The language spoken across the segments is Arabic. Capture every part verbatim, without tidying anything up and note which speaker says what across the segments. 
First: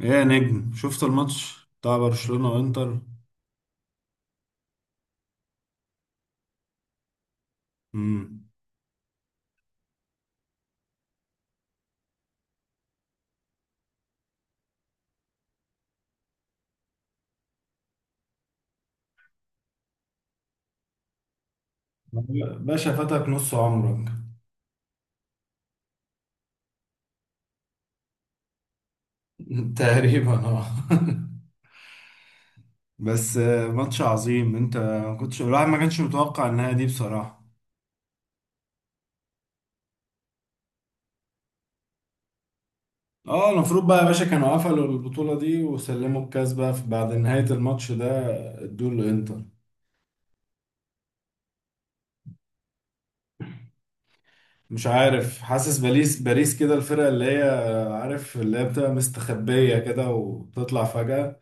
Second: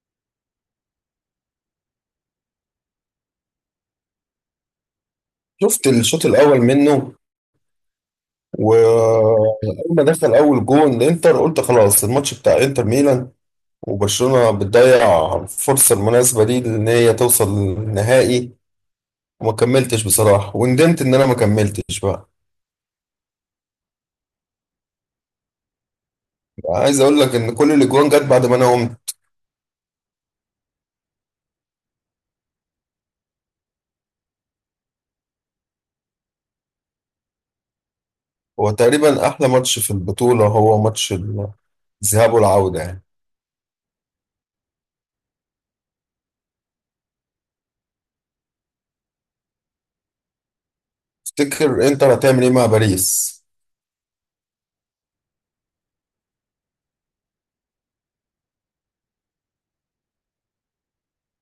Speaker 1: ايه يا نجم، شفت الماتش بتاع برشلونة وانتر؟
Speaker 2: شفت الشوط الاول منه.
Speaker 1: امم.
Speaker 2: واول ما دخل اول جون الانتر قلت خلاص الماتش بتاع انتر ميلان، وبرشلونة بتضيع الفرصة المناسبة دي ان هي توصل للنهائي. وما كملتش بصراحة، وندمت ان انا ما كملتش بقى
Speaker 1: باشا، فاتك نص عمرك.
Speaker 2: عايز اقول لك ان كل الاجوان جت بعد ما انا قمت.
Speaker 1: تقريبا، اه. بس، آه، ماتش عظيم. انت ما كنتش الواحد ما كانش متوقع النهاية دي بصراحة.
Speaker 2: هو تقريبا احلى ماتش في البطولة، هو ماتش الذهاب والعودة يعني.
Speaker 1: اه، المفروض بقى يا باشا كانوا قفلوا البطولة دي وسلموا الكاس بقى في- بعد نهاية الماتش ده، ادوه لانتر.
Speaker 2: تفتكر انتر هتعمل ايه مع باريس؟
Speaker 1: مش عارف، حاسس باريس، باريس كده الفرقة اللي هي... عارف اللي هي بتبقى مستخبية كده وتطلع فجأة.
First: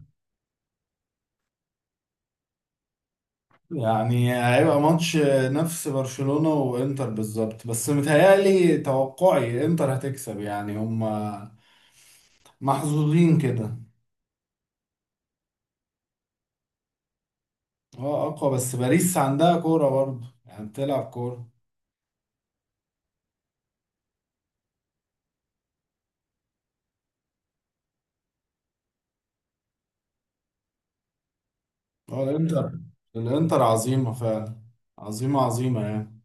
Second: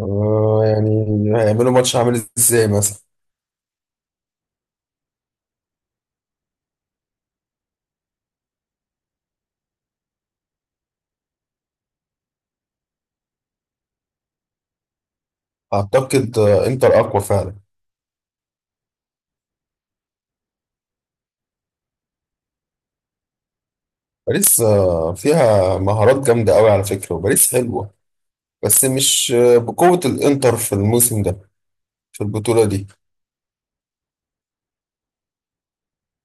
Speaker 2: آه، يعني هيعملوا ماتش عامل ازاي مثلا؟
Speaker 1: يعني هيبقى ماتش نفس برشلونة وانتر بالظبط، بس متهيألي توقعي انتر هتكسب، يعني هم محظوظين كده.
Speaker 2: اعتقد آه، انتر اقوى فعلا.
Speaker 1: اه، اقوى، بس باريس عندها كورة برضه، يعني بتلعب كورة.
Speaker 2: باريس آه، فيها مهارات جامدة قوي على فكرة، وباريس حلوة، بس مش آه، بقوة الإنتر في الموسم ده، في
Speaker 1: اه،
Speaker 2: البطولة
Speaker 1: الانتر
Speaker 2: دي.
Speaker 1: الانتر عظيمة فعلا. عظيمة عظيمة يعني.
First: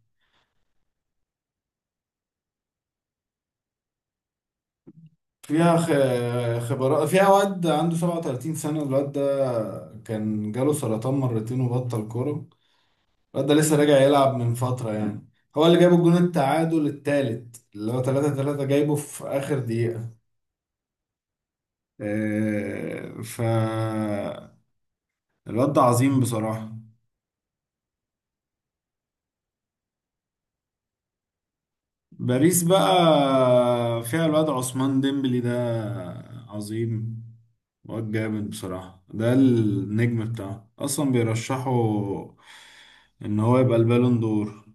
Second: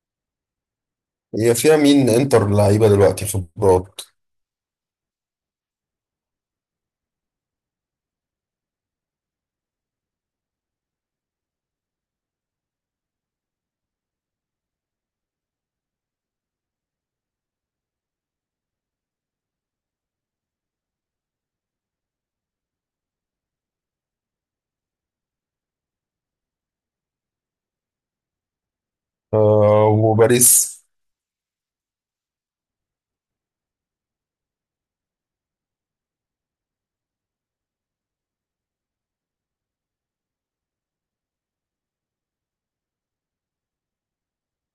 Speaker 2: هي فيها مين إنتر لعيبة دلوقتي؟ خبرات.
Speaker 1: فيها خ- خبرات، فيها واد عنده سبعة وتلاتين سنة. الواد ده كان جاله سرطان مرتين، وبطل كورة. الواد ده لسه راجع يلعب من فترة يعني. هو اللي جاب الجون التعادل التالت، اللي هو تلاتة تلاتة، جايبه في آخر دقيقة. آه، ف الواد ده عظيم بصراحة.
Speaker 2: آه، وباريس
Speaker 1: باريس بقى فيها الواد عثمان ديمبلي ده. عظيم. واد جامد بصراحة، ده النجم بتاعه أصلا، بيرشحوا إن هو يبقى البالون دور.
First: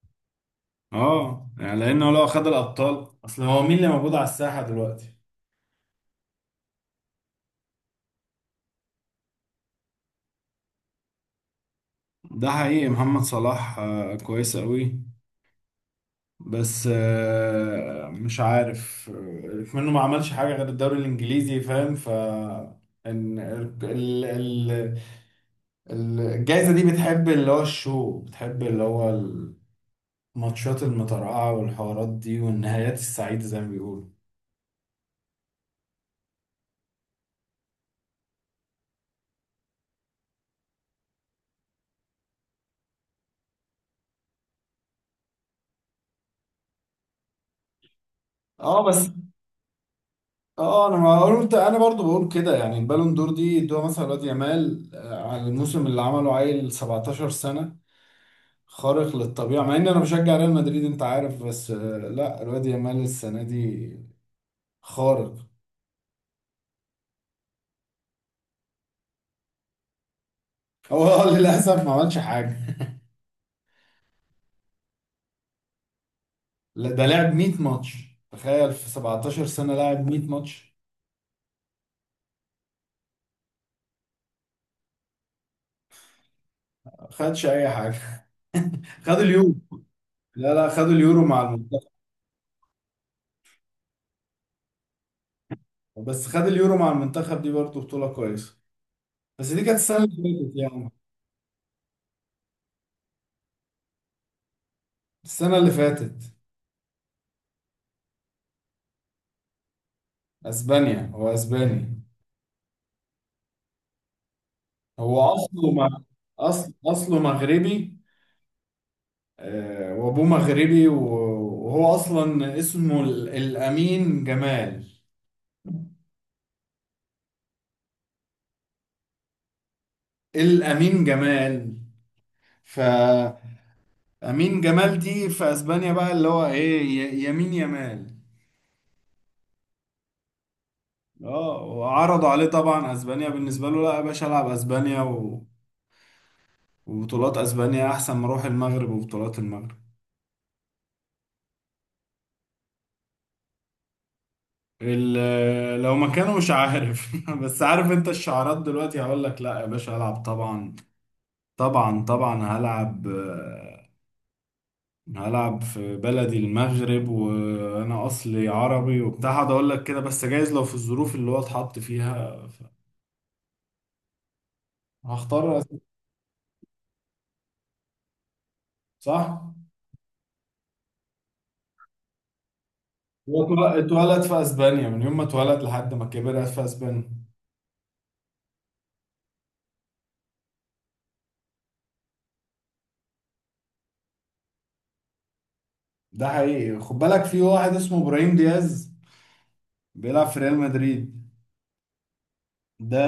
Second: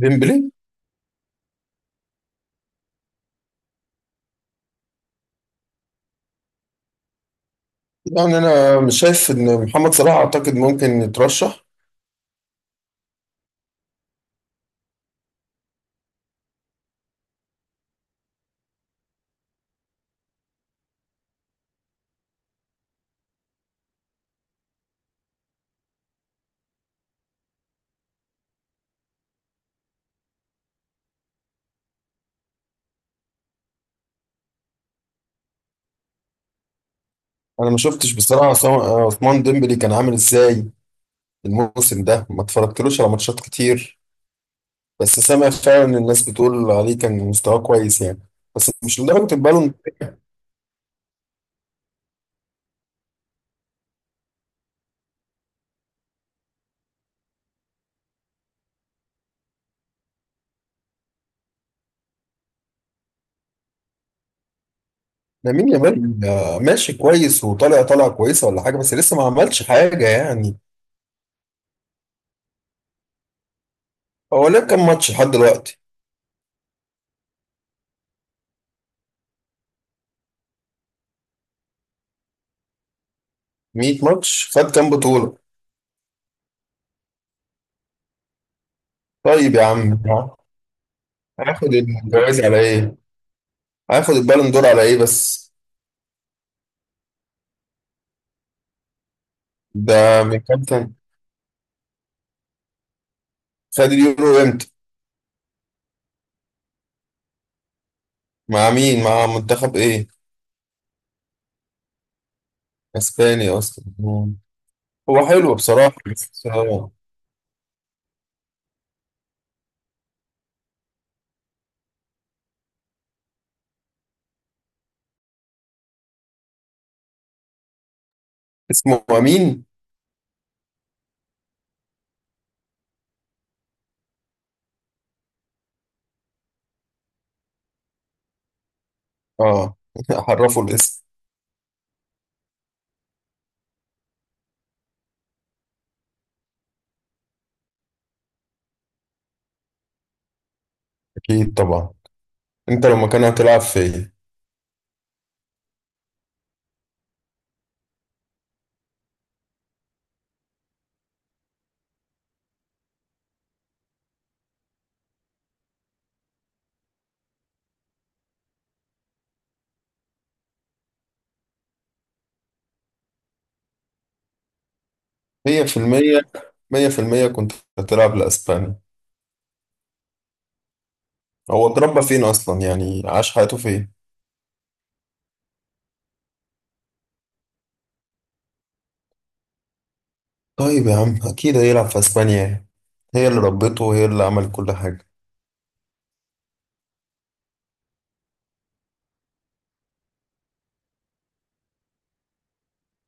Speaker 2: ديمبلي
Speaker 1: اه يعني، لأنه لو خد الأبطال، أصل هو مين اللي موجود على الساحة دلوقتي؟
Speaker 2: يعني. أنا مش شايف إن محمد صلاح أعتقد ممكن يترشح.
Speaker 1: ده حقيقي، محمد صلاح آه، كويس قوي، بس آه، مش عارف، آه، منه ما عملش حاجة غير الدوري الإنجليزي، فاهم؟ ف إن ال- ال- ال- الجايزة دي بتحب اللي هو الشو، بتحب اللي هو الماتشات المترقعة والحوارات دي والنهايات السعيدة، زي ما بيقولوا.
Speaker 2: أنا ما شفتش بصراحة عصام- آه، عثمان ديمبلي كان عامل إزاي الموسم ده، ما اتفرجتلوش على ماتشات كتير، بس سامع فعلا إن الناس بتقول عليه كان مستواه كويس يعني، بس
Speaker 1: اه
Speaker 2: مش
Speaker 1: بس،
Speaker 2: لدرجة البالون.
Speaker 1: اه انا ما قلت، انا برضو بقول كده يعني. البالون دور دي ادوها مثلا لواد يامال آه، على الموسم اللي عمله، عيل سبعتاشر سنة، خارق للطبيعة، مع ان انا بشجع ريال مدريد انت عارف، بس آه، لا، الواد يامال السنة دي خارق.
Speaker 2: لامين يامال آه، ماشي كويس، وطالع طالعه كويسه ولا حاجه، بس لسه ما عملش حاجه يعني.
Speaker 1: هو للاسف ما عملش حاجة.
Speaker 2: هو لعب كام ماتش لحد دلوقتي؟
Speaker 1: لا، ده لعب مية ماتش. تخيل، في سبعتاشر سنة لعب مية ماتش.
Speaker 2: مية ماتش خد كام بطوله؟
Speaker 1: خدش اي حاجة. خد اليورو.
Speaker 2: طيب يا عم.
Speaker 1: لا لا، خد اليورو مع
Speaker 2: هياخد
Speaker 1: المنتخب.
Speaker 2: الجوائز على ايه؟ هياخد البالون دور على ايه بس؟
Speaker 1: بس خد اليورو مع المنتخب، دي برضه بطولة كويسة، بس دي كانت السنة اللي
Speaker 2: ده من
Speaker 1: فاتت
Speaker 2: كام
Speaker 1: يعني.
Speaker 2: سنه؟ خد اليورو امتى؟
Speaker 1: السنة اللي فاتت.
Speaker 2: مع مين، مع منتخب ايه؟
Speaker 1: اسبانيا، هو اسباني.
Speaker 2: اسباني اصلا. مم.
Speaker 1: هو
Speaker 2: هو حلو
Speaker 1: اصله
Speaker 2: بصراحه،
Speaker 1: مغ-
Speaker 2: بس
Speaker 1: اصل
Speaker 2: آه،
Speaker 1: اصله مغربي. آه، وابوه مغربي، و- وهو اصلا اسمه ال- الامين جمال.
Speaker 2: اسمه امين.
Speaker 1: الامين جمال، فامين جمال دي في اسبانيا بقى اللي هو ايه، ي- يمين يمال.
Speaker 2: اه عرفوا الاسم.
Speaker 1: اه، وعرضوا عليه طبعا اسبانيا. بالنسبه له، لا يا باشا، العب اسبانيا و... وبطولات اسبانيا احسن ما اروح المغرب وبطولات المغرب.
Speaker 2: اكيد طبعا. انت لو مكانه هتلعب فين؟
Speaker 1: ال- لو مكانه مش عارف. بس عارف انت الشعارات دلوقتي، هقول لك لا يا باشا هلعب، طبعا طبعا طبعا هلعب، آه، هلعب في بلدي المغرب، وانا اصلي عربي وبتاع، هقعد اقول لك كده. بس جايز لو في الظروف اللي هو اتحط فيها ف- هختار
Speaker 2: مية في
Speaker 1: أس-
Speaker 2: المية، مية في المية كنت هتلعب لأسبانيا.
Speaker 1: صح.
Speaker 2: هو اتربى فين أصلا يعني، عاش
Speaker 1: هو
Speaker 2: حياته
Speaker 1: اتول-
Speaker 2: فين؟
Speaker 1: اتولد في اسبانيا، من يوم ما اتولد لحد ما كبر قاعد في اسبانيا.
Speaker 2: طيب يا عم أكيد هيلعب في أسبانيا يعني. هي اللي ربته، وهي اللي عملت كل حاجة.
Speaker 1: ده حقيقي، خد بالك في واحد اسمه ابراهيم دياز، بيلعب في ريال مدريد. ده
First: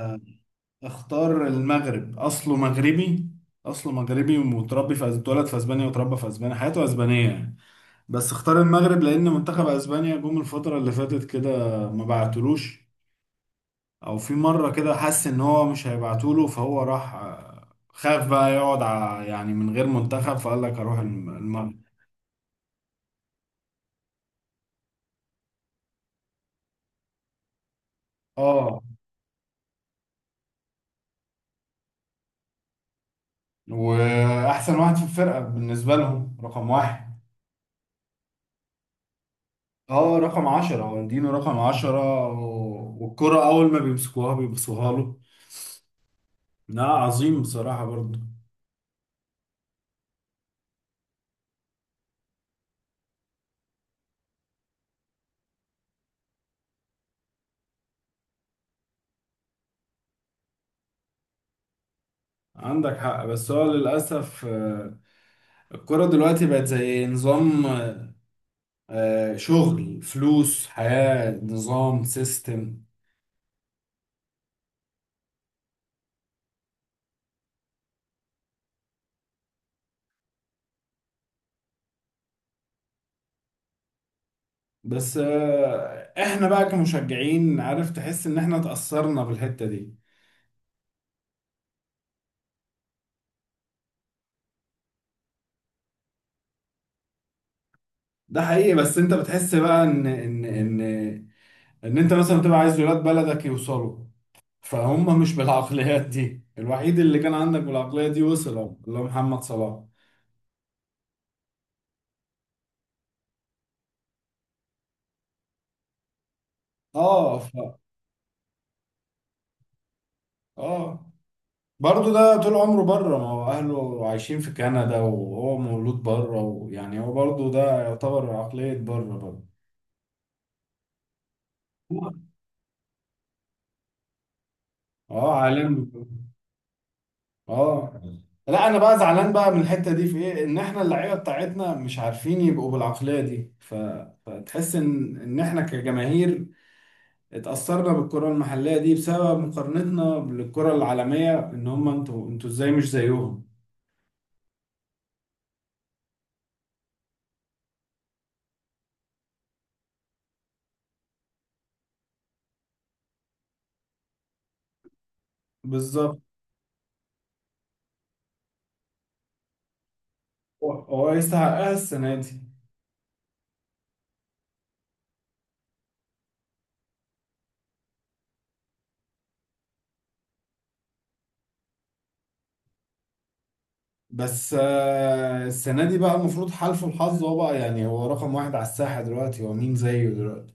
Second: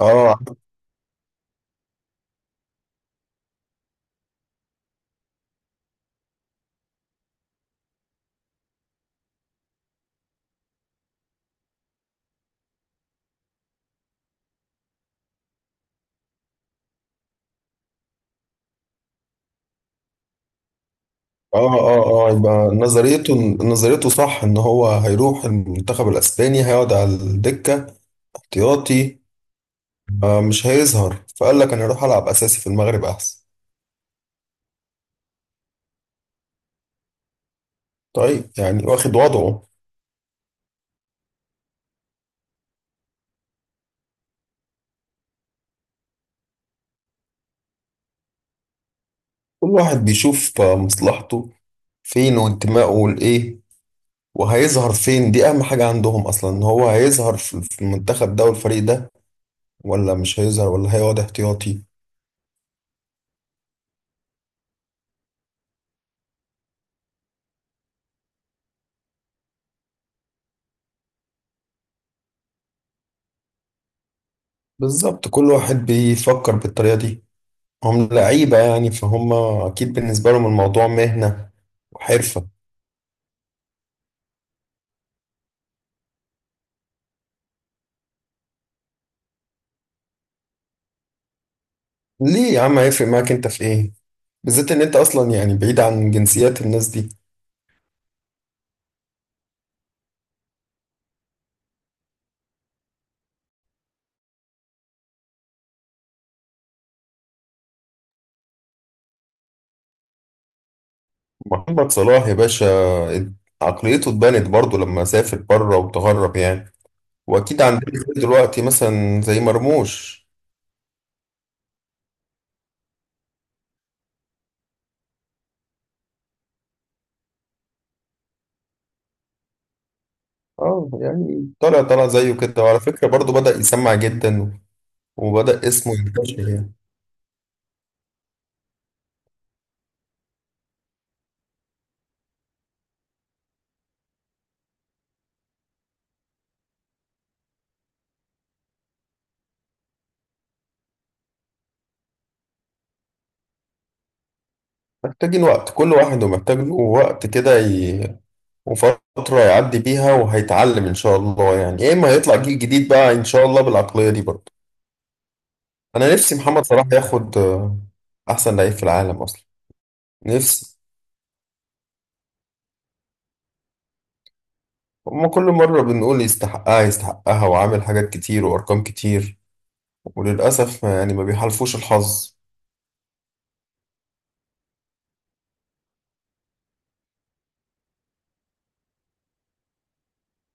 Speaker 2: اه
Speaker 1: اختار المغرب. اصله مغربي، اصله مغربي ومتربي في أس- اتولد في اسبانيا وتربى في اسبانيا، حياته اسبانية يعني. بس اختار المغرب، لان منتخب اسبانيا جم الفتره اللي فاتت كده ما بعتلوش، او في مره كده حس ان هو مش هيبعتوله، فهو راح آه، خاف بقى يقعد ع- يعني من غير منتخب، فقال لك اروح الم-
Speaker 2: اه
Speaker 1: المغرب.
Speaker 2: اه اه. يبقى نظريته، نظريته صح ان هو هيروح المنتخب الاسباني هيقعد على الدكة
Speaker 1: اه،
Speaker 2: احتياطي، آه مش هيظهر، فقال لك انا هروح العب اساسي في المغرب احسن.
Speaker 1: واحسن واحد في الفرقه بالنسبه لهم، رقم واحد.
Speaker 2: طيب يعني واخد وضعه.
Speaker 1: اه، رقم عشرة والدينو، رقم عشرة، و- والكرة أول ما بيمسكوها بيبصوها له. لا، عظيم بصراحة برضه.
Speaker 2: كل واحد بيشوف آه، مصلحته فين، وانتمائه لايه، وهيظهر فين. دي اهم حاجة عندهم اصلا، ان هو هيظهر في في المنتخب ده والفريق ده، ولا مش هيظهر ولا هيقعد احتياطي.
Speaker 1: عندك حق، بس هو للأسف آه، الكرة دلوقتي بقت زي نظام، آه، شغل فلوس، حياة، نظام، سيستم.
Speaker 2: بالظبط كل واحد بيفكر بالطريقة دي. هم لعيبة يعني، فهم اكيد بالنسبة لهم الموضوع مهنة وحرفة.
Speaker 1: بس آه، احنا بقى كمشجعين، عارف، تحس ان احنا اتأثرنا بالحتة دي.
Speaker 2: ليه يا عم هيفرق معاك انت في ايه؟ بالذات ان انت اصلا يعني بعيد عن جنسيات الناس دي.
Speaker 1: ده حقيقي، بس انت بتحس بقى ان ان ان ان انت مثلا بتبقى عايز ولاد بلدك يوصلوا. فهم مش بالعقليات دي. الوحيد اللي كان عندك بالعقلية دي وصل أهو، اللي هو محمد صلاح.
Speaker 2: محمد صلاح يا باشا عقليته اتبنت برضه لما سافر بره وتغرب يعني.
Speaker 1: اه. ف
Speaker 2: واكيد عندنا دلوقتي مثلا زي مرموش.
Speaker 1: اه، برضه ده طول عمره بره، ما هو اهله عايشين في كندا، وهو مولود بره، ويعني هو برضه ده يعتبر عقلية بره برضه.
Speaker 2: اه، يعني طلع طلع زيه كده، وعلى فكرة برضه بدأ يسمع جدا،
Speaker 1: اه،
Speaker 2: وبدأ
Speaker 1: عالم.
Speaker 2: اسمه ينتشر يعني.
Speaker 1: اه، لا، انا بقى زعلان بقى من الحتة دي في ايه، ان احنا اللعيبة بتاعتنا مش عارفين يبقوا بالعقلية دي، ف... فتحس ان ان احنا كجماهير اتأثرنا بالكرة المحلية دي بسبب مقارنتنا بالكرة العالمية، ان هم انتوا انتوا ازاي مش زيهم.
Speaker 2: محتاجين وقت، كل واحد ومحتاج له وقت كده ي... وفترة يعدي بيها، وهيتعلم إن شاء الله يعني، يا إما هيطلع جيل جديد بقى إن شاء الله بالعقلية دي برضه. أنا
Speaker 1: بالظبط.
Speaker 2: نفسي محمد صلاح ياخد آه، أحسن لعيب في العالم أصلا،
Speaker 1: هو
Speaker 2: نفسي.
Speaker 1: هو يستحقها السنة دي.
Speaker 2: هما كل مرة بنقول يستحقها يستحقها، وعامل حاجات كتير وأرقام كتير، وللأسف يعني ما بيحالفوش الحظ.
Speaker 1: بس آه، السنة دي بقى المفروض حالفه الحظ هو بقى، يعني هو رقم واحد على الساحة دلوقتي، هو مين زيه دلوقتي؟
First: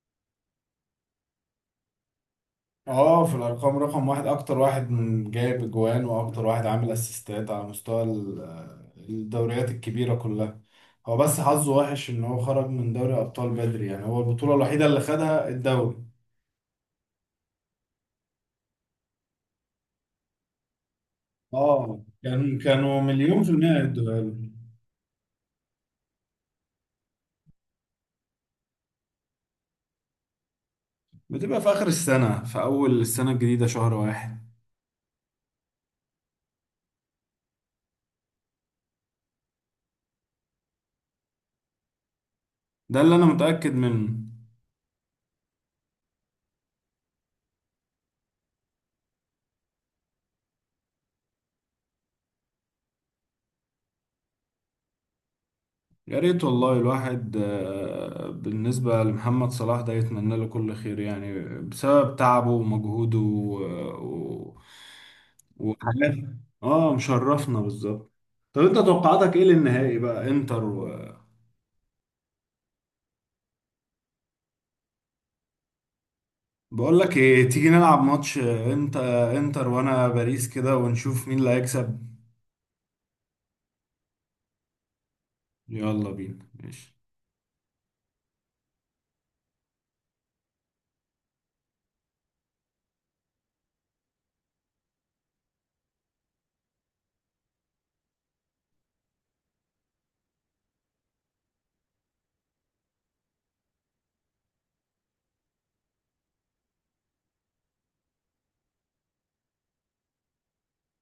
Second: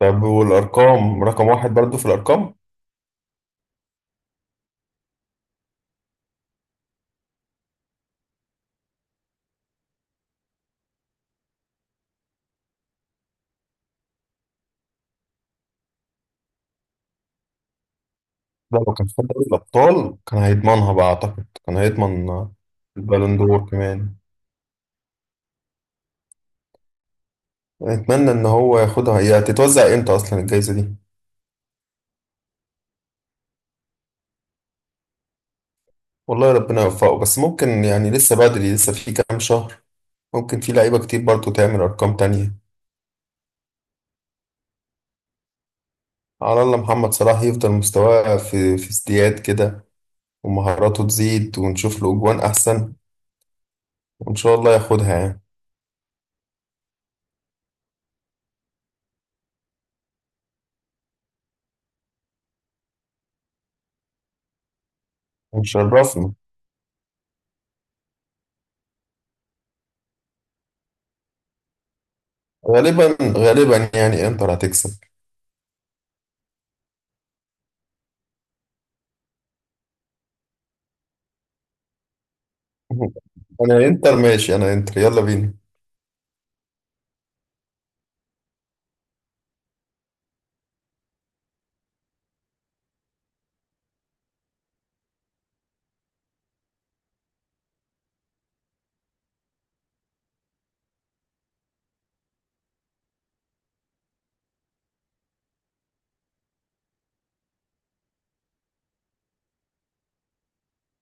Speaker 2: طب والأرقام رقم واحد برضه في الأرقام.
Speaker 1: اه، في الأرقام رقم واحد، أكتر واحد من جايب أجوان وأكتر واحد عامل أسيستات على مستوى ال- آه، الدوريات الكبيرة كلها. هو بس حظه وحش إن هو خرج من دوري أبطال بدري، يعني هو البطولة الوحيدة اللي خدها الدوري.
Speaker 2: لا لو كان في دوري الأبطال كان هيضمنها بقى، أعتقد كان
Speaker 1: اه،
Speaker 2: هيضمن آه،
Speaker 1: كان كانوا
Speaker 2: البالون
Speaker 1: مليون في
Speaker 2: دور
Speaker 1: المية
Speaker 2: كمان.
Speaker 1: هيدوها له.
Speaker 2: أتمنى إن هو ياخدها. هي هتتوزع إمتى أصلا الجايزة دي؟
Speaker 1: بتبقى في آخر السنة، في أول السنة الجديدة، شهر واحد.
Speaker 2: والله ربنا يوفقه، بس ممكن يعني لسه بدري، لسه في كام شهر، ممكن في لعيبة كتير برضه تعمل أرقام تانية.
Speaker 1: ده اللي أنا متأكد منه.
Speaker 2: على الله محمد صلاح يفضل مستواه في في ازدياد كده، ومهاراته تزيد، ونشوف له أجوان أحسن، وإن شاء الله ياخدها يعني،
Speaker 1: يا ريت والله، الواحد آه، بالنسبة لمحمد صلاح ده يتمنى له كل خير يعني، بسبب تعبه ومجهوده و... و... وحاجات.
Speaker 2: ونشرفنا.
Speaker 1: اه، مشرفنا بالظبط. طب، انت توقعاتك ايه للنهائي بقى، انتر و...
Speaker 2: غالبا غالبا يعني إنتر هتكسب.
Speaker 1: بقول لك ايه، تيجي نلعب ماتش، انت انتر وانا باريس كده، ونشوف مين اللي هيكسب.
Speaker 2: أنا إنتر ماشي، أنا إنتر، يلا بينا.
Speaker 1: يلا بينا ماشي.